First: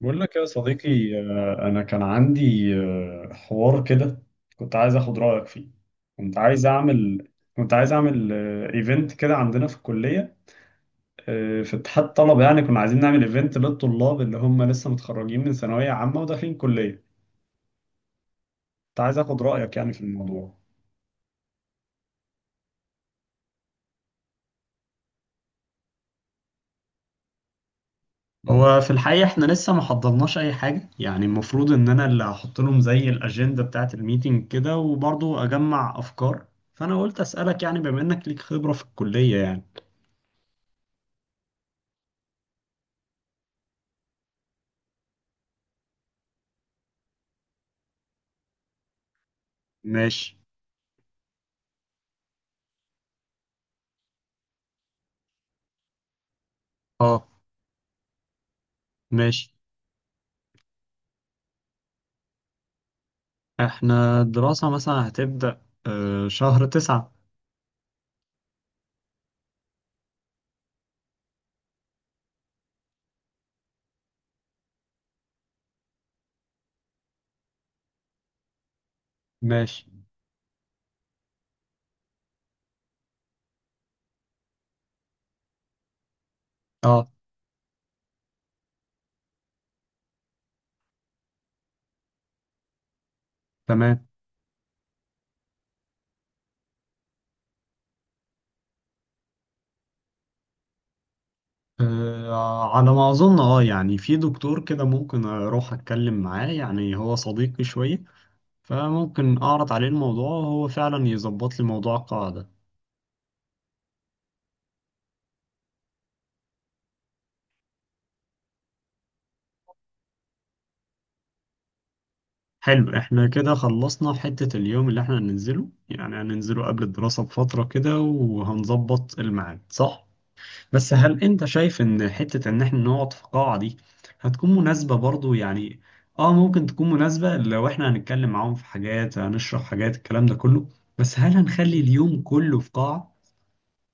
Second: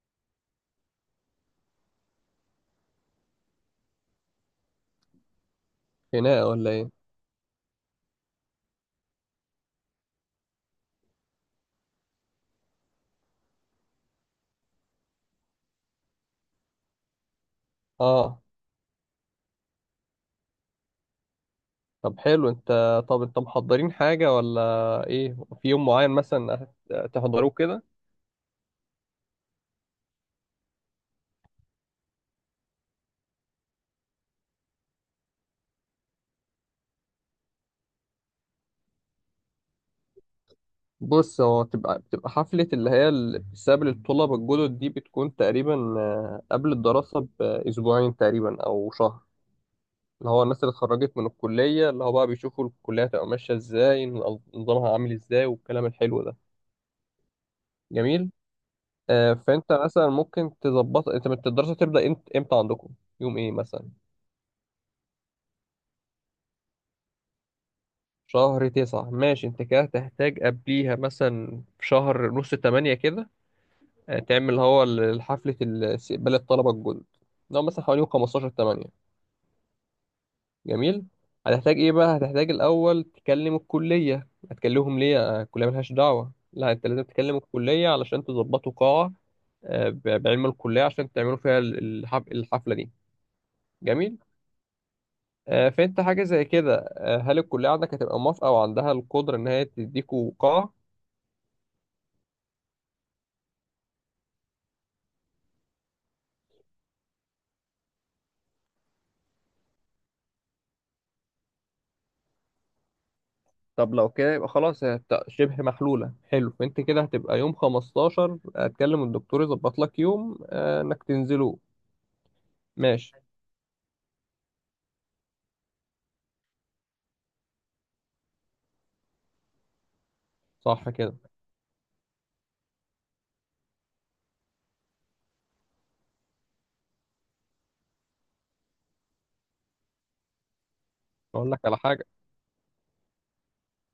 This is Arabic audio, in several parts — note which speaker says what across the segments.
Speaker 1: بقول لك يا صديقي، أنا كان عندي حوار كده. كنت عايز أخد رأيك فيه. كنت
Speaker 2: خناقة
Speaker 1: عايز
Speaker 2: ولا ايه؟
Speaker 1: أعمل كنت عايز أعمل إيفنت كده عندنا في الكلية، في اتحاد الطلبة. يعني كنا عايزين نعمل إيفنت للطلاب اللي هم لسه متخرجين من ثانوية عامة وداخلين كلية.
Speaker 2: اه.
Speaker 1: كنت عايز أخد رأيك يعني في الموضوع.
Speaker 2: طب حلو انت. طب انت محضرين حاجة ولا ايه؟ في يوم معين مثلا؟ تحضروه كده؟
Speaker 1: هو في الحقيقة احنا لسه ما حضرناش أي حاجة، يعني المفروض إن أنا اللي هحط لهم زي الأجندة بتاعة الميتنج كده، وبرضه أجمع أفكار. فأنا قلت أسألك يعني بما إنك ليك خبرة في الكلية يعني.
Speaker 2: بص، هو بتبقى حفلة اللي هي بسبب الطلبة الجدد دي، بتكون تقريبا قبل الدراسة بأسبوعين تقريبا أو شهر. اللي
Speaker 1: ماشي.
Speaker 2: هو الناس اللي اتخرجت من الكلية، اللي هو بقى بيشوفوا الكلية هتبقى ماشية ازاي، نظامها عامل ازاي والكلام الحلو ده.
Speaker 1: اه.
Speaker 2: جميل.
Speaker 1: ماشي.
Speaker 2: فانت مثلا ممكن تظبط انت الدراسة تبدأ امتى عندكم، يوم ايه مثلا؟
Speaker 1: احنا الدراسة مثلا هتبدأ شهر تسعة.
Speaker 2: شهر تسعة؟ ماشي، انت كده هتحتاج قبليها مثلا في شهر نص تمانية كده، تعمل اللي هو حفلة استقبال الطلبة الجدد، اللي هو مثلا حوالي يوم خمستاشر تمانية.
Speaker 1: ماشي.
Speaker 2: جميل. هتحتاج ايه بقى؟ هتحتاج الأول تكلم الكلية. هتكلمهم ليه؟ الكلية ملهاش دعوة، لا انت لازم
Speaker 1: اه.
Speaker 2: تكلم الكلية علشان تظبطوا قاعة، بعلم الكلية عشان تعملوا فيها الحفلة دي.
Speaker 1: تمام.
Speaker 2: جميل. فانت حاجة زي كده، هل الكلية عندك هتبقى موافقة وعندها القدرة ان هي تديكوا قاعة؟
Speaker 1: على ما أظن. اه يعني في دكتور كده ممكن أروح أتكلم معاه، يعني هو صديقي شوية، فممكن أعرض عليه الموضوع وهو فعلا يظبط لي موضوع القاعدة.
Speaker 2: طب لو كده يبقى خلاص، هي شبه محلولة. حلو. فانت كده هتبقى يوم 15 هتكلم الدكتور يظبط لك يوم، انك تنزله.
Speaker 1: حلو،
Speaker 2: ماشي،
Speaker 1: احنا كده خلصنا حتة اليوم اللي احنا هننزله، يعني هننزله قبل الدراسة بفترة كده، وهنظبط الميعاد، صح؟
Speaker 2: صح
Speaker 1: بس
Speaker 2: كده.
Speaker 1: هل انت شايف ان حتة ان احنا نقعد في قاعة دي هتكون مناسبة برضو؟ يعني اه ممكن تكون مناسبة لو احنا هنتكلم معاهم في حاجات، هنشرح حاجات، الكلام ده كله. بس هل
Speaker 2: اقول لك على
Speaker 1: هنخلي
Speaker 2: حاجة،
Speaker 1: اليوم كله في قاعة؟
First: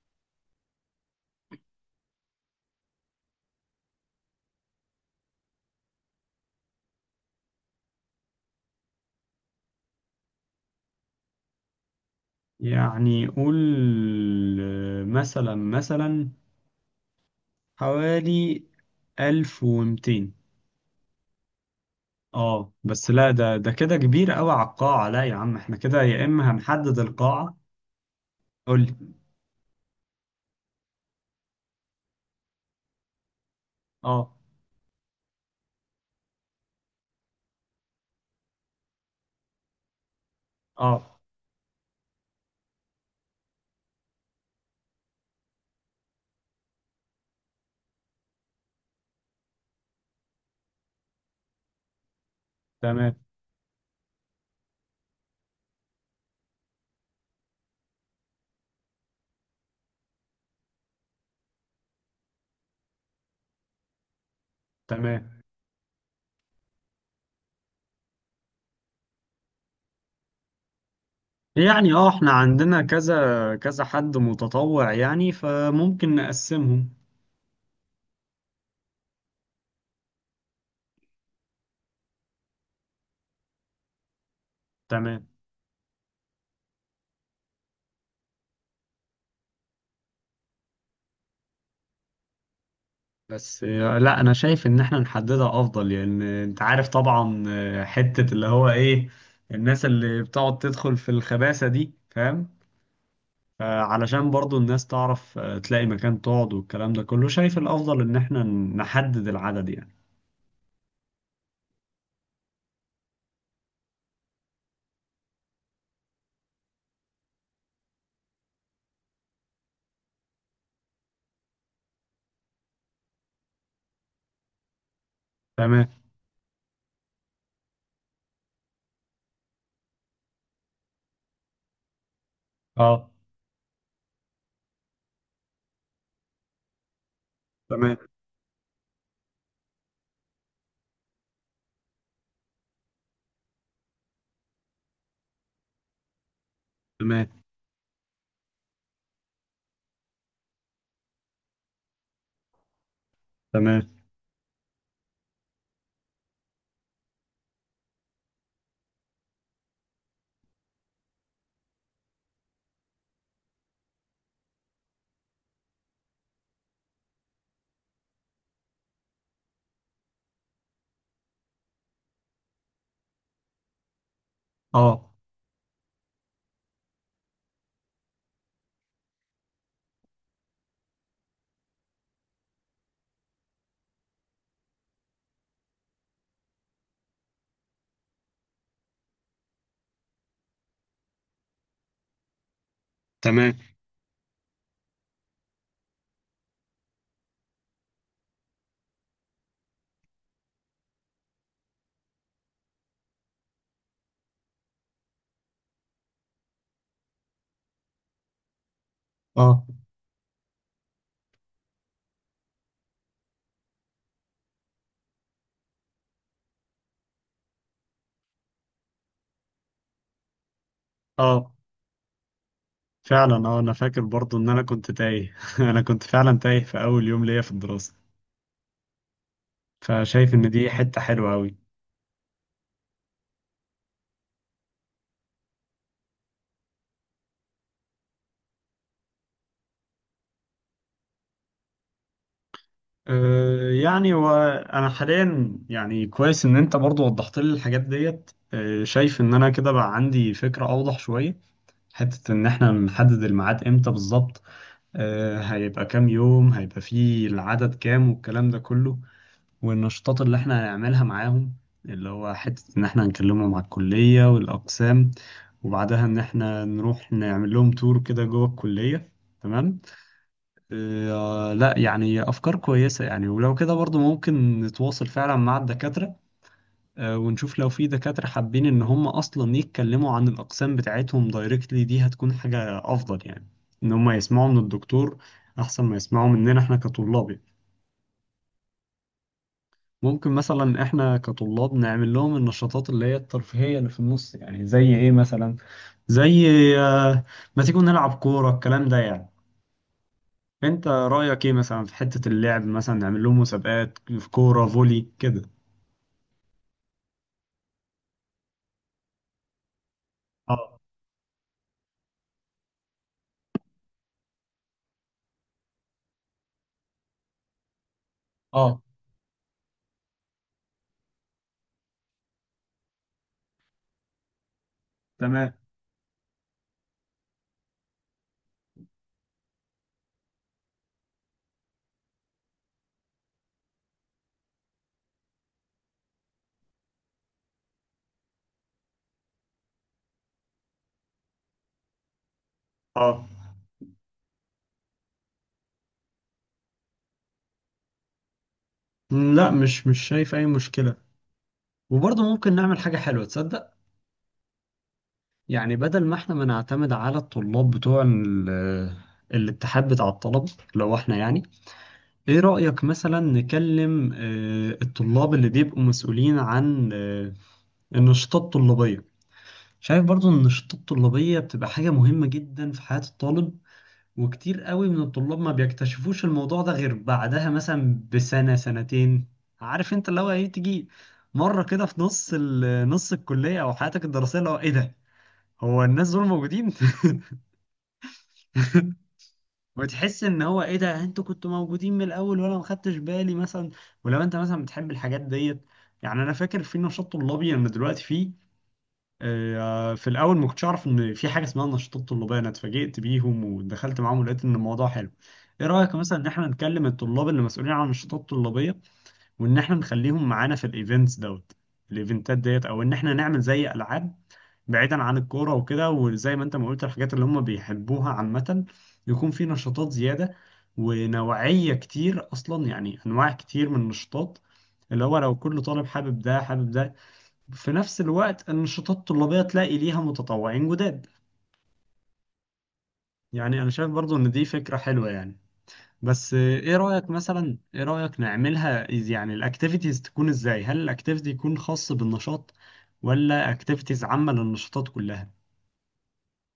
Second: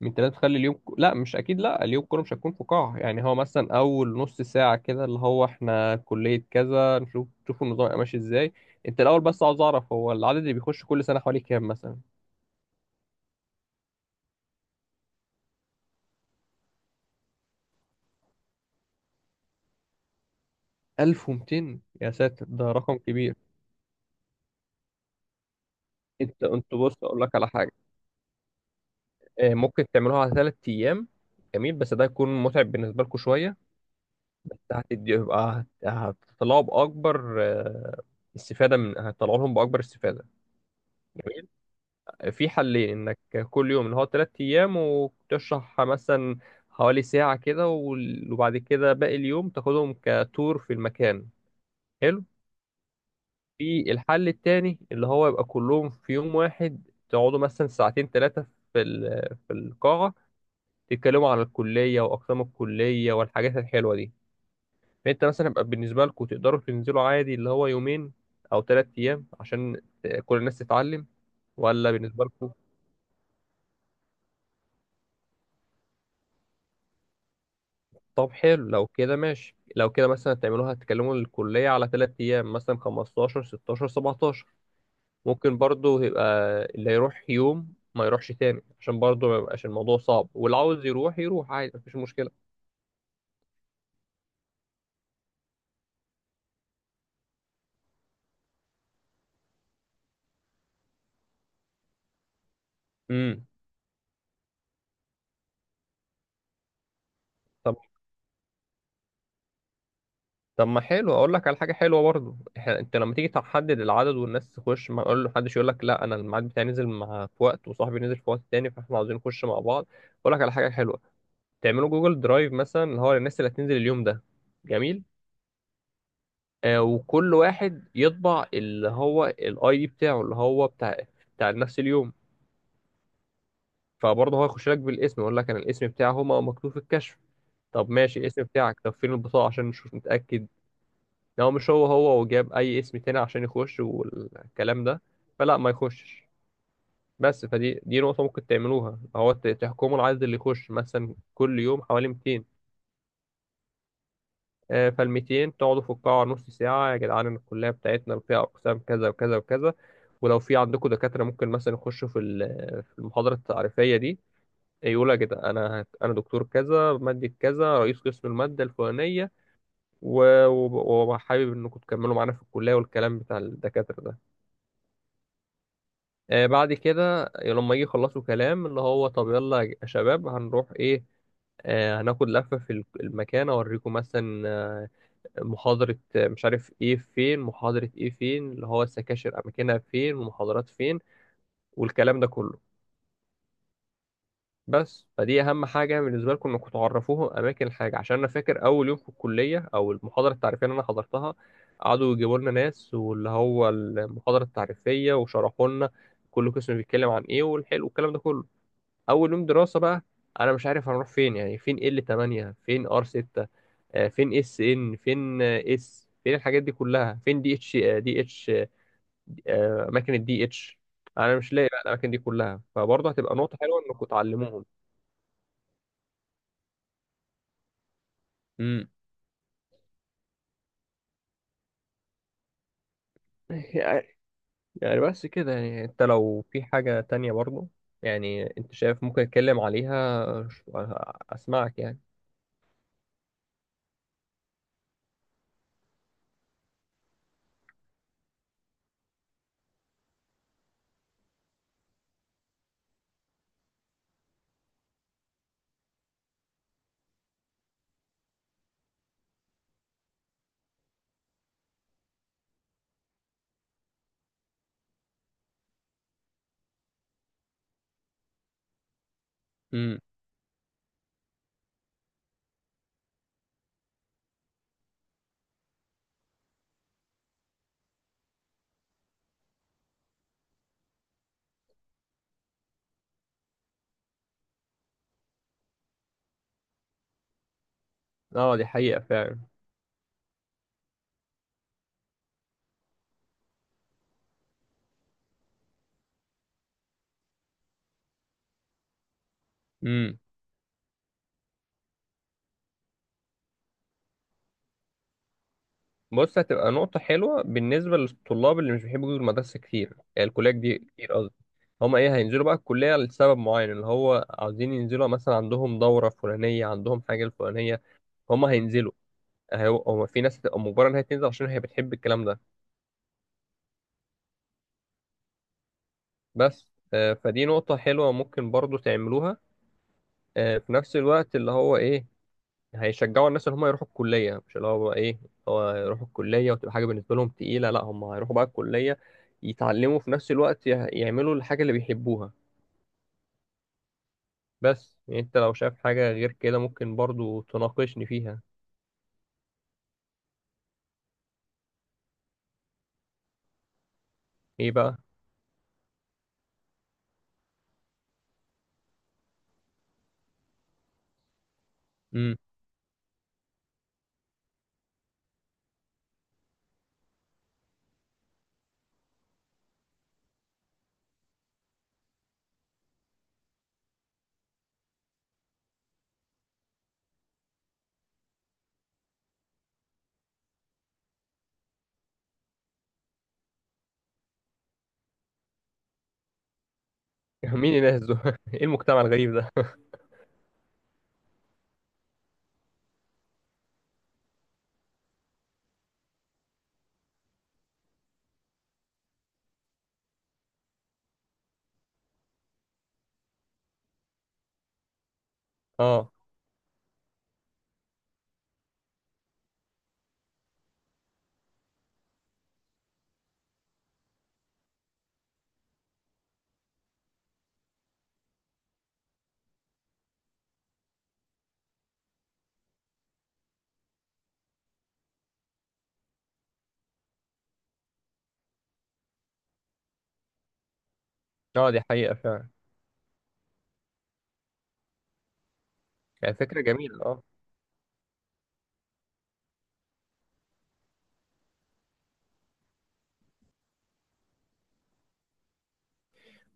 Speaker 2: من تلاتة تخلي اليوم لا، مش اكيد، لا. اليوم كله مش هتكون في قاعة، يعني هو مثلا اول نص ساعة كده اللي هو احنا كلية كذا، نشوف النظام يبقى ماشي ازاي. انت الاول، بس عاوز اعرف هو العدد اللي بيخش كل سنة حوالي كام مثلا؟
Speaker 1: يعني قول، مثلا مثلا حوالي 1200.
Speaker 2: 1200؟ يا ساتر، ده
Speaker 1: اه
Speaker 2: رقم
Speaker 1: بس لا،
Speaker 2: كبير.
Speaker 1: ده كده كبير قوي على القاعة، لا يا عم، احنا كده يا
Speaker 2: انت
Speaker 1: اما
Speaker 2: انت
Speaker 1: هنحدد
Speaker 2: بص، اقول لك على
Speaker 1: القاعة.
Speaker 2: حاجة،
Speaker 1: قول لي.
Speaker 2: ممكن تعملوها على ثلاث ايام. جميل، بس ده هيكون متعب بالنسبه لكم شويه،
Speaker 1: اه.
Speaker 2: بس هتدي، يبقى هتطلعوا باكبر استفاده، من هتطلعوا لهم باكبر استفاده.
Speaker 1: اه.
Speaker 2: جميل. في حلين، انك كل يوم اللي هو ثلاث ايام وتشرح مثلا حوالي ساعه كده، وبعد كده باقي اليوم تاخدهم كتور في المكان. حلو.
Speaker 1: تمام.
Speaker 2: في الحل التاني اللي هو يبقى كلهم في يوم واحد، تقعدوا مثلا ساعتين ثلاثه في القاعه تتكلموا عن الكلية وأقسام الكلية والحاجات الحلوة دي. فأنت
Speaker 1: تمام.
Speaker 2: مثلا يبقى بالنسبة لكم تقدروا تنزلوا عادي اللي هو يومين أو تلات أيام عشان كل الناس تتعلم، ولا
Speaker 1: يعني اه
Speaker 2: بالنسبة
Speaker 1: احنا
Speaker 2: لكم؟
Speaker 1: عندنا كذا كذا حد متطوع، يعني فممكن نقسمهم.
Speaker 2: طب حلو، لو كده ماشي. لو كده مثلا تعملوها تكلموا الكلية على تلات أيام مثلا 15 16 17.
Speaker 1: تمام.
Speaker 2: ممكن برضو يبقى اللي يروح يوم ما يروحش تاني عشان برضو ما يبقاش الموضوع صعب، واللي عاوز يروح يروح عادي، مفيش مشكلة.
Speaker 1: بس لا انا شايف ان احنا نحددها افضل، لان انت عارف طبعا، حتة اللي هو ايه، الناس اللي بتقعد تدخل في الخباثة دي، فاهم؟
Speaker 2: امم.
Speaker 1: فعلشان برضو الناس تعرف تلاقي مكان تقعد، والكلام ده كله، شايف الافضل ان احنا نحدد العدد يعني.
Speaker 2: طب ما حلو، اقول لك على حاجه حلوه برضو. انت لما تيجي تحدد العدد والناس تخش، ما اقول له محدش يقول لك لا انا الميعاد بتاعي نزل مع في وقت وصاحبي نزل في وقت تاني، فاحنا عاوزين نخش مع بعض. اقول لك على حاجه حلوه، تعملوا جوجل درايف مثلا اللي هو للناس اللي هتنزل اليوم ده. جميل.
Speaker 1: تمام.
Speaker 2: وكل واحد يطبع اللي هو الاي دي بتاعه اللي هو بتاع نفس اليوم،
Speaker 1: اه.
Speaker 2: فبرضه هو يخش لك بالاسم، يقول لك انا الاسم بتاعه هو مكتوب في الكشف. طب
Speaker 1: تمام.
Speaker 2: ماشي، الاسم بتاعك؟ طب فين البطاقه عشان نشوف نتاكد؟ لو مش هو وجاب اي اسم تاني عشان يخش والكلام ده، فلا، ما يخشش.
Speaker 1: تمام.
Speaker 2: بس فدي نقطة ممكن تعملوها، هو تحكموا العدد اللي يخش مثلا كل يوم حوالي 200.
Speaker 1: تمام.
Speaker 2: فال 200 تقعدوا في القاعة نص ساعة، يا جدعان إن الكلية بتاعتنا فيها أقسام كذا وكذا وكذا. ولو في عندكم دكاترة ممكن مثلا يخشوا في المحاضرة التعريفية دي، يقول يا جدعان، أنا دكتور كذا، مادة كذا، رئيس قسم المادة الفلانية، وحابب إنكم تكملوا معانا في الكلية والكلام بتاع الدكاترة ده.
Speaker 1: اه.
Speaker 2: بعد كده لما يجي يخلصوا كلام اللي هو طب يلا يا شباب هنروح ايه، هناخد لفة في المكان اوريكم مثلا محاضرة، مش عارف ايه، فين محاضرة ايه، فين اللي هو السكاشر اماكنها فين والمحاضرات فين والكلام ده كله.
Speaker 1: تمام.
Speaker 2: بس فدي اهم حاجة بالنسبة لكم، انكم تعرفوهم اماكن الحاجة، عشان انا فاكر اول يوم في الكلية او المحاضرة التعريفية اللي انا حضرتها قعدوا يجيبوا لنا ناس واللي هو المحاضرة التعريفية وشرحوا لنا كل قسم بيتكلم عن ايه والحلو والكلام ده كله. اول يوم
Speaker 1: اه.
Speaker 2: دراسه بقى انا مش عارف هنروح فين، يعني فين ال 8، فين ار 6، فين اس ان، فين اس، فين الحاجات دي كلها، فين دي اتش، اماكن الدي اتش، انا
Speaker 1: اه
Speaker 2: مش لاقي بقى الاماكن دي كلها. فبرضه
Speaker 1: فعلا،
Speaker 2: هتبقى نقطه
Speaker 1: اه انا
Speaker 2: حلوه
Speaker 1: فاكر
Speaker 2: انكم
Speaker 1: برضو ان انا
Speaker 2: تعلموهم.
Speaker 1: كنت تايه انا كنت فعلا تايه في اول يوم ليا في الدراسة.
Speaker 2: امم.
Speaker 1: فشايف ان دي حتة حلوة قوي.
Speaker 2: يعني، يعني بس كده. يعني انت لو في حاجه تانية برضه، يعني انت شايف ممكن اتكلم عليها اسمعك يعني.
Speaker 1: أه يعني وانا حاليا يعني كويس ان انت برضو وضحت لي الحاجات ديت. أه شايف ان انا كده بقى عندي فكرة اوضح شوية، حتة ان احنا نحدد الميعاد امتى بالظبط. أه هيبقى كام يوم، هيبقى فيه العدد كام، والكلام ده كله، والنشاطات اللي احنا هنعملها معاهم، اللي هو حتة ان احنا هنكلمهم على الكلية والأقسام، وبعدها ان احنا نروح نعمل لهم تور كده جوه الكلية. تمام.
Speaker 2: امم.
Speaker 1: اه لا يعني افكار كويسة يعني، ولو كده برضو ممكن نتواصل فعلا مع الدكاترة. اه ونشوف لو في دكاترة حابين ان هم اصلا يتكلموا عن الأقسام بتاعتهم دايركتلي، دي هتكون حاجة افضل يعني، ان هم يسمعوا من الدكتور احسن ما يسمعوا مننا احنا كطلاب يعني.
Speaker 2: اه، دي حقيقه فعلا.
Speaker 1: ممكن مثلا احنا كطلاب نعمل لهم النشاطات اللي هي الترفيهية اللي في النص، يعني زي ايه مثلا؟ زي آه، ما تيجوا نلعب كورة، الكلام ده يعني.
Speaker 2: امم.
Speaker 1: انت رأيك ايه مثلا في حتة اللعب؟ مثلا نعمل لهم مسابقات في كورة فولي كده.
Speaker 2: بص، هتبقى نقطة حلوة بالنسبة للطلاب اللي مش بيحبوا يجوا المدرسة كتير، يعني
Speaker 1: اه.
Speaker 2: الكليات دي كتير قصدي. هما ايه، هينزلوا بقى الكلية لسبب معين اللي هو عاوزين ينزلوا مثلا عندهم دورة فلانية، عندهم حاجة الفلانية، هما
Speaker 1: اه.
Speaker 2: هينزلوا. هما في ناس هتبقى مجبرة انها تنزل عشان هي بتحب الكلام ده.
Speaker 1: تمام.
Speaker 2: بس فدي نقطة حلوة ممكن برضو تعملوها، في نفس الوقت اللي هو ايه، هيشجعوا الناس ان هم يروحوا الكليه، مش اللي هو بقى ايه هو يروحوا الكليه وتبقى حاجه بالنسبه لهم تقيله، لا هم هيروحوا بقى الكليه يتعلموا، في نفس الوقت يعملوا الحاجه اللي بيحبوها.
Speaker 1: اه.
Speaker 2: بس يعني انت لو شايف حاجه غير كده ممكن برضو تناقشني فيها.
Speaker 1: لا مش شايف اي مشكلة. وبرضه ممكن نعمل حاجة حلوة، تصدق؟
Speaker 2: ايه بقى؟
Speaker 1: يعني بدل ما احنا ما نعتمد على الطلاب بتوع الاتحاد بتاع الطلبة، لو احنا يعني،
Speaker 2: امم.
Speaker 1: ايه رأيك مثلا نكلم الطلاب اللي بيبقوا مسؤولين عن النشاطات الطلابية؟ شايف برضو ان النشاطات الطلابية بتبقى حاجة مهمة جدا في حياة الطالب، وكتير قوي من الطلاب ما بيكتشفوش الموضوع ده غير بعدها مثلا بسنة سنتين. عارف انت اللي هو ايه، تيجي مرة كده في نص نص الكلية او حياتك الدراسية، اللي هو ايه ده، هو الناس دول موجودين؟
Speaker 2: مين الناس دول؟ ايه المجتمع الغريب ده؟
Speaker 1: وتحس ان هو ايه ده، انتوا كنتوا موجودين من الاول وانا ما خدتش بالي مثلا. ولو انت مثلا بتحب الحاجات ديت، يعني انا فاكر في نشاط طلابي انا دلوقتي فيه، في الاول ما كنتش اعرف ان في حاجه اسمها نشاطات طلابيه، انا اتفاجئت بيهم ودخلت معاهم ولقيت ان الموضوع حلو. ايه رايك
Speaker 2: اه.
Speaker 1: مثلا ان احنا نكلم الطلاب اللي مسؤولين عن النشاطات الطلابيه، وان احنا نخليهم معانا في الايفنتس دوت، الايفنتات ديت؟ او ان احنا نعمل زي العاب، بعيدا عن الكورة وكده، وزي ما انت ما قلت الحاجات اللي هم بيحبوها عامة، يكون في نشاطات زيادة، ونوعية كتير، أصلا يعني أنواع كتير من النشاطات، اللي هو لو كل طالب حابب ده حابب ده، في نفس الوقت النشاطات الطلابية تلاقي ليها متطوعين جداد.
Speaker 2: اه، دي حقيقه فعلا.
Speaker 1: يعني أنا شايف برضو إن دي فكرة حلوة يعني. بس
Speaker 2: يعني فكره
Speaker 1: إيه
Speaker 2: جميله،
Speaker 1: رأيك
Speaker 2: اه.
Speaker 1: مثلا، إيه رأيك نعملها؟ يعني الأكتيفيتيز تكون إزاي؟ هل الأكتيفيتي يكون خاص بالنشاط ولا أكتيفيتيز عامة للنشاطات كلها؟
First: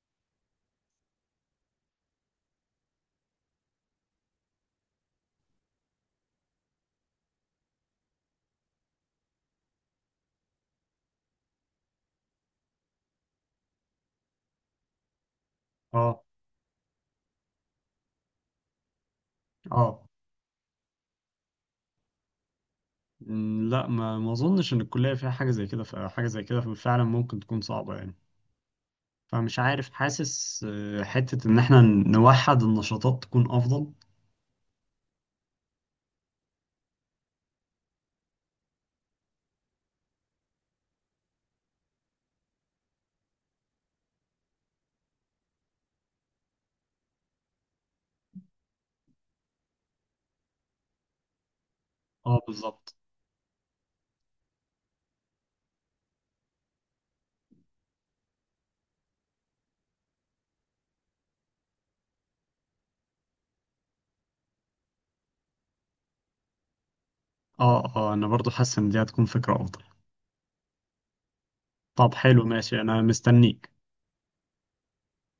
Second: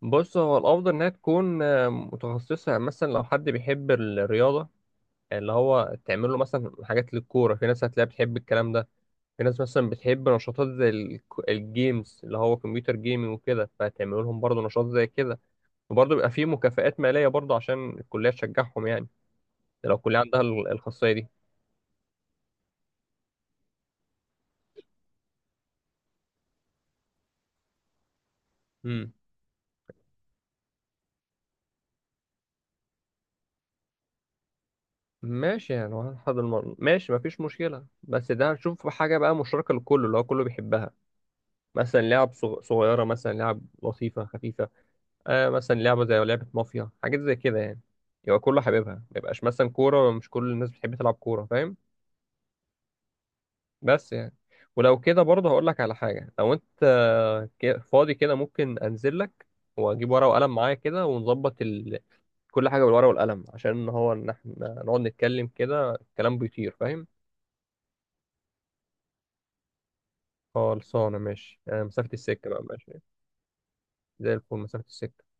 Speaker 2: بص، هو الافضل انها تكون متخصصه، يعني مثلا لو حد بيحب الرياضه اللي هو تعمل له مثلا حاجات للكوره، في ناس هتلاقيها بتحب الكلام ده. في ناس مثلا بتحب نشاطات زي الجيمز اللي هو كمبيوتر جيمنج وكده، فهتعملوا لهم برضه نشاط زي كده. وبرضه
Speaker 1: اه.
Speaker 2: بيبقى فيه مكافآت مالية برضه عشان الكلية تشجعهم يعني، ده لو
Speaker 1: اه.
Speaker 2: الكلية عندها الخاصية دي.
Speaker 1: لا ما اظنش ان الكليه فيها حاجه زي كده، فحاجه زي كده فعلا ممكن تكون صعبه يعني.
Speaker 2: امم.
Speaker 1: فمش عارف، حاسس حته ان احنا نوحد النشاطات تكون افضل.
Speaker 2: ماشي، يعني هنحضر ماشي مفيش مشكلة. بس ده هنشوف حاجة بقى مشتركة لكله اللي هو كله بيحبها، مثلا لعب صغيرة، مثلا لعب لطيفة خفيفة، آه مثلا لعبة زي لعبة مافيا، حاجات زي كده يعني. يبقى كله حاببها، ما يبقاش مثلا كورة، مش كل الناس بتحب تلعب كورة، فاهم؟
Speaker 1: اه بالظبط.
Speaker 2: بس يعني، ولو كده برضه هقول لك على حاجة، لو انت فاضي كده ممكن انزل لك واجيب ورقة وقلم معايا كده، ونظبط كل حاجة بالورقة والقلم، عشان هو ان احنا نقعد نتكلم كده الكلام بيطير، فاهم؟
Speaker 1: اه اه انا برضو حاسس ان دي هتكون فكره افضل.
Speaker 2: خلصانة ماشي. مسافة
Speaker 1: طب حلو،
Speaker 2: السكة بقى.
Speaker 1: ماشي،
Speaker 2: ماشي،
Speaker 1: انا مستنيك.
Speaker 2: زي الفل، مسافة السكة.